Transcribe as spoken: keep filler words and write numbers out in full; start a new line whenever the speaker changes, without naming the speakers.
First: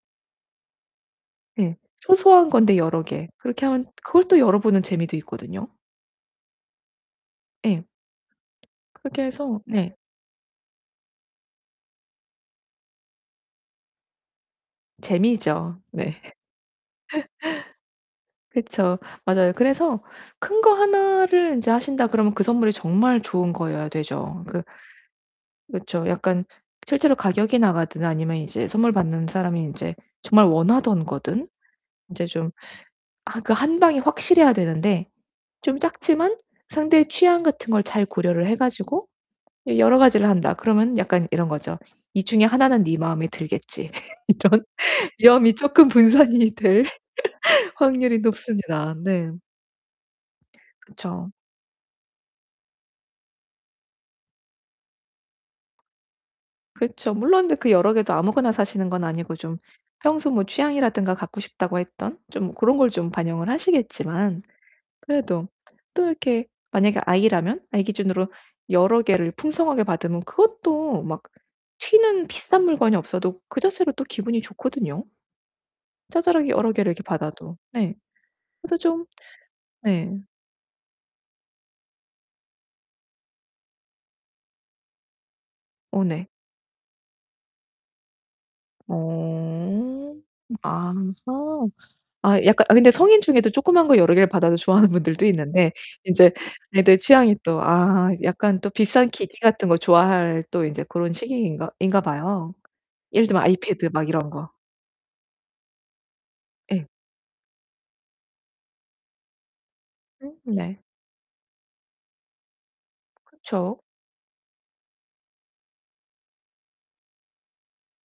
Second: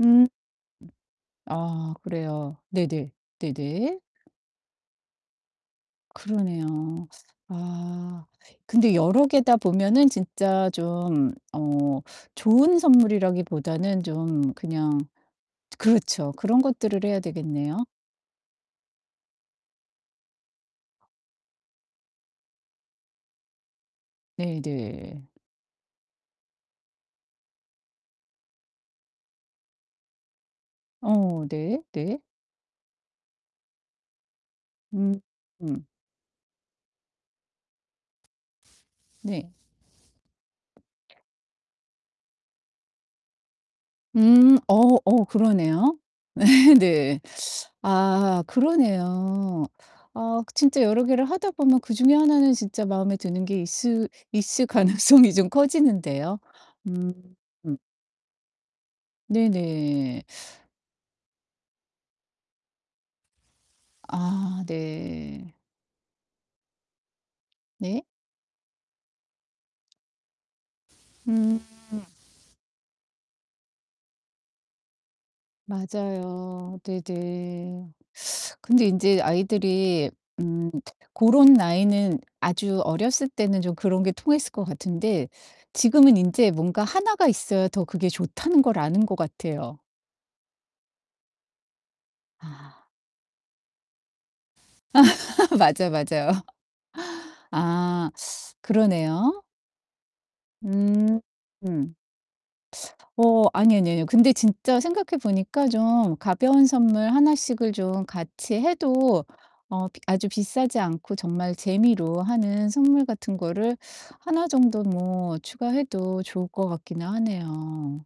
음.
네.
아
소소한
그래요.
건데 여러
네네.
개. 그렇게 하면
네네.
그걸 또 열어 보는 재미도 있거든요.
그러네요.
예.
아 근데
그렇게
여러 개다
해서 네.
보면은 진짜 좀 어 좋은 선물이라기보다는 좀 그냥
재미죠. 네.
그렇죠. 그런 것들을 해야 되겠네요.
그쵸. 맞아요. 그래서 '큰 거 하나를 인제 하신다.' 그러면 그 선물이 정말 좋은 거여야 되죠. 그
네네.
그쵸. 약간 실제로 가격이 나가든 아니면 이제 선물 받는 사람이 인제 정말 원하던 거든.
어 네 네.
인제 좀 아 그 한 방이 확실해야 되는데
음
좀
음.
작지만 상대의 취향 같은 걸 잘 고려를 해 가지고
네.
이 여러 가지를 한다. 그러면 약간 이런 거죠. '이 중에 하나는 네 마음에 들겠지.'
음
이런
어 어
위험이 쪼끔
그러네요.
분산이
네.
될
네.
확률이
아
높습니다. 네.
그러네요. 아 진짜 여러 개를
그쵸.
하다 보면 그중에 하나는 진짜 마음에 드는 게 있을 있을 가능성이 좀 커지는데요. 음.
그쵸. 물론 근데 그 여러 개도 아무거나 사시는 건 아니고 좀
네네.
평소 뭐 취향이라든가 갖고 싶다고 했던 좀 고런 걸 좀 반영을 하시겠지만
아
그래도
네.
또 이렇게 만약에 아이라면 아이
네.
기준으로 여러 개를 풍성하게 받으면 그것도 막
음.
튀는 비싼 물건이 없어도 그 자체로 또 기분이 좋거든요. 자잘하게 여러
맞아요.
개를 이렇게 받아도.
네네.
네. 그래서
근데
좀
인제 아이들이
네.
음 고런 나이는 아주 어렸을 때는 좀 그런 게 통했을 것 같은데
어
지금은
네.
인제 뭔가 하나가 있어야 더 그게 좋다는 걸 아는 것 같아요.
어. 아하. 아 약간 아
아.
근데 성인 중에도 조그만 거 여러 개를 받아도 좋아하는 분들도 있는데
맞아요,
인제
맞아요.
애들 취향이 또 아
아
약간 또 비싼 기기
그러네요.
같은 거 좋아할 또 인제 고런
음
시기인가
음.
인가 봐요. 예를 들면
어 아니,
아이패드
아니, 아니요.
막 이런
근데
거.
진짜 생각해 보니까 좀 가벼운
예.
선물 하나씩을 좀 같이 해도 어 비 아주
음
비싸지
네.
않고 정말 재미로 하는 선물 같은 거를
그쵸.
하나 정도 뭐 추가해도 좋을 것 같기는 하네요.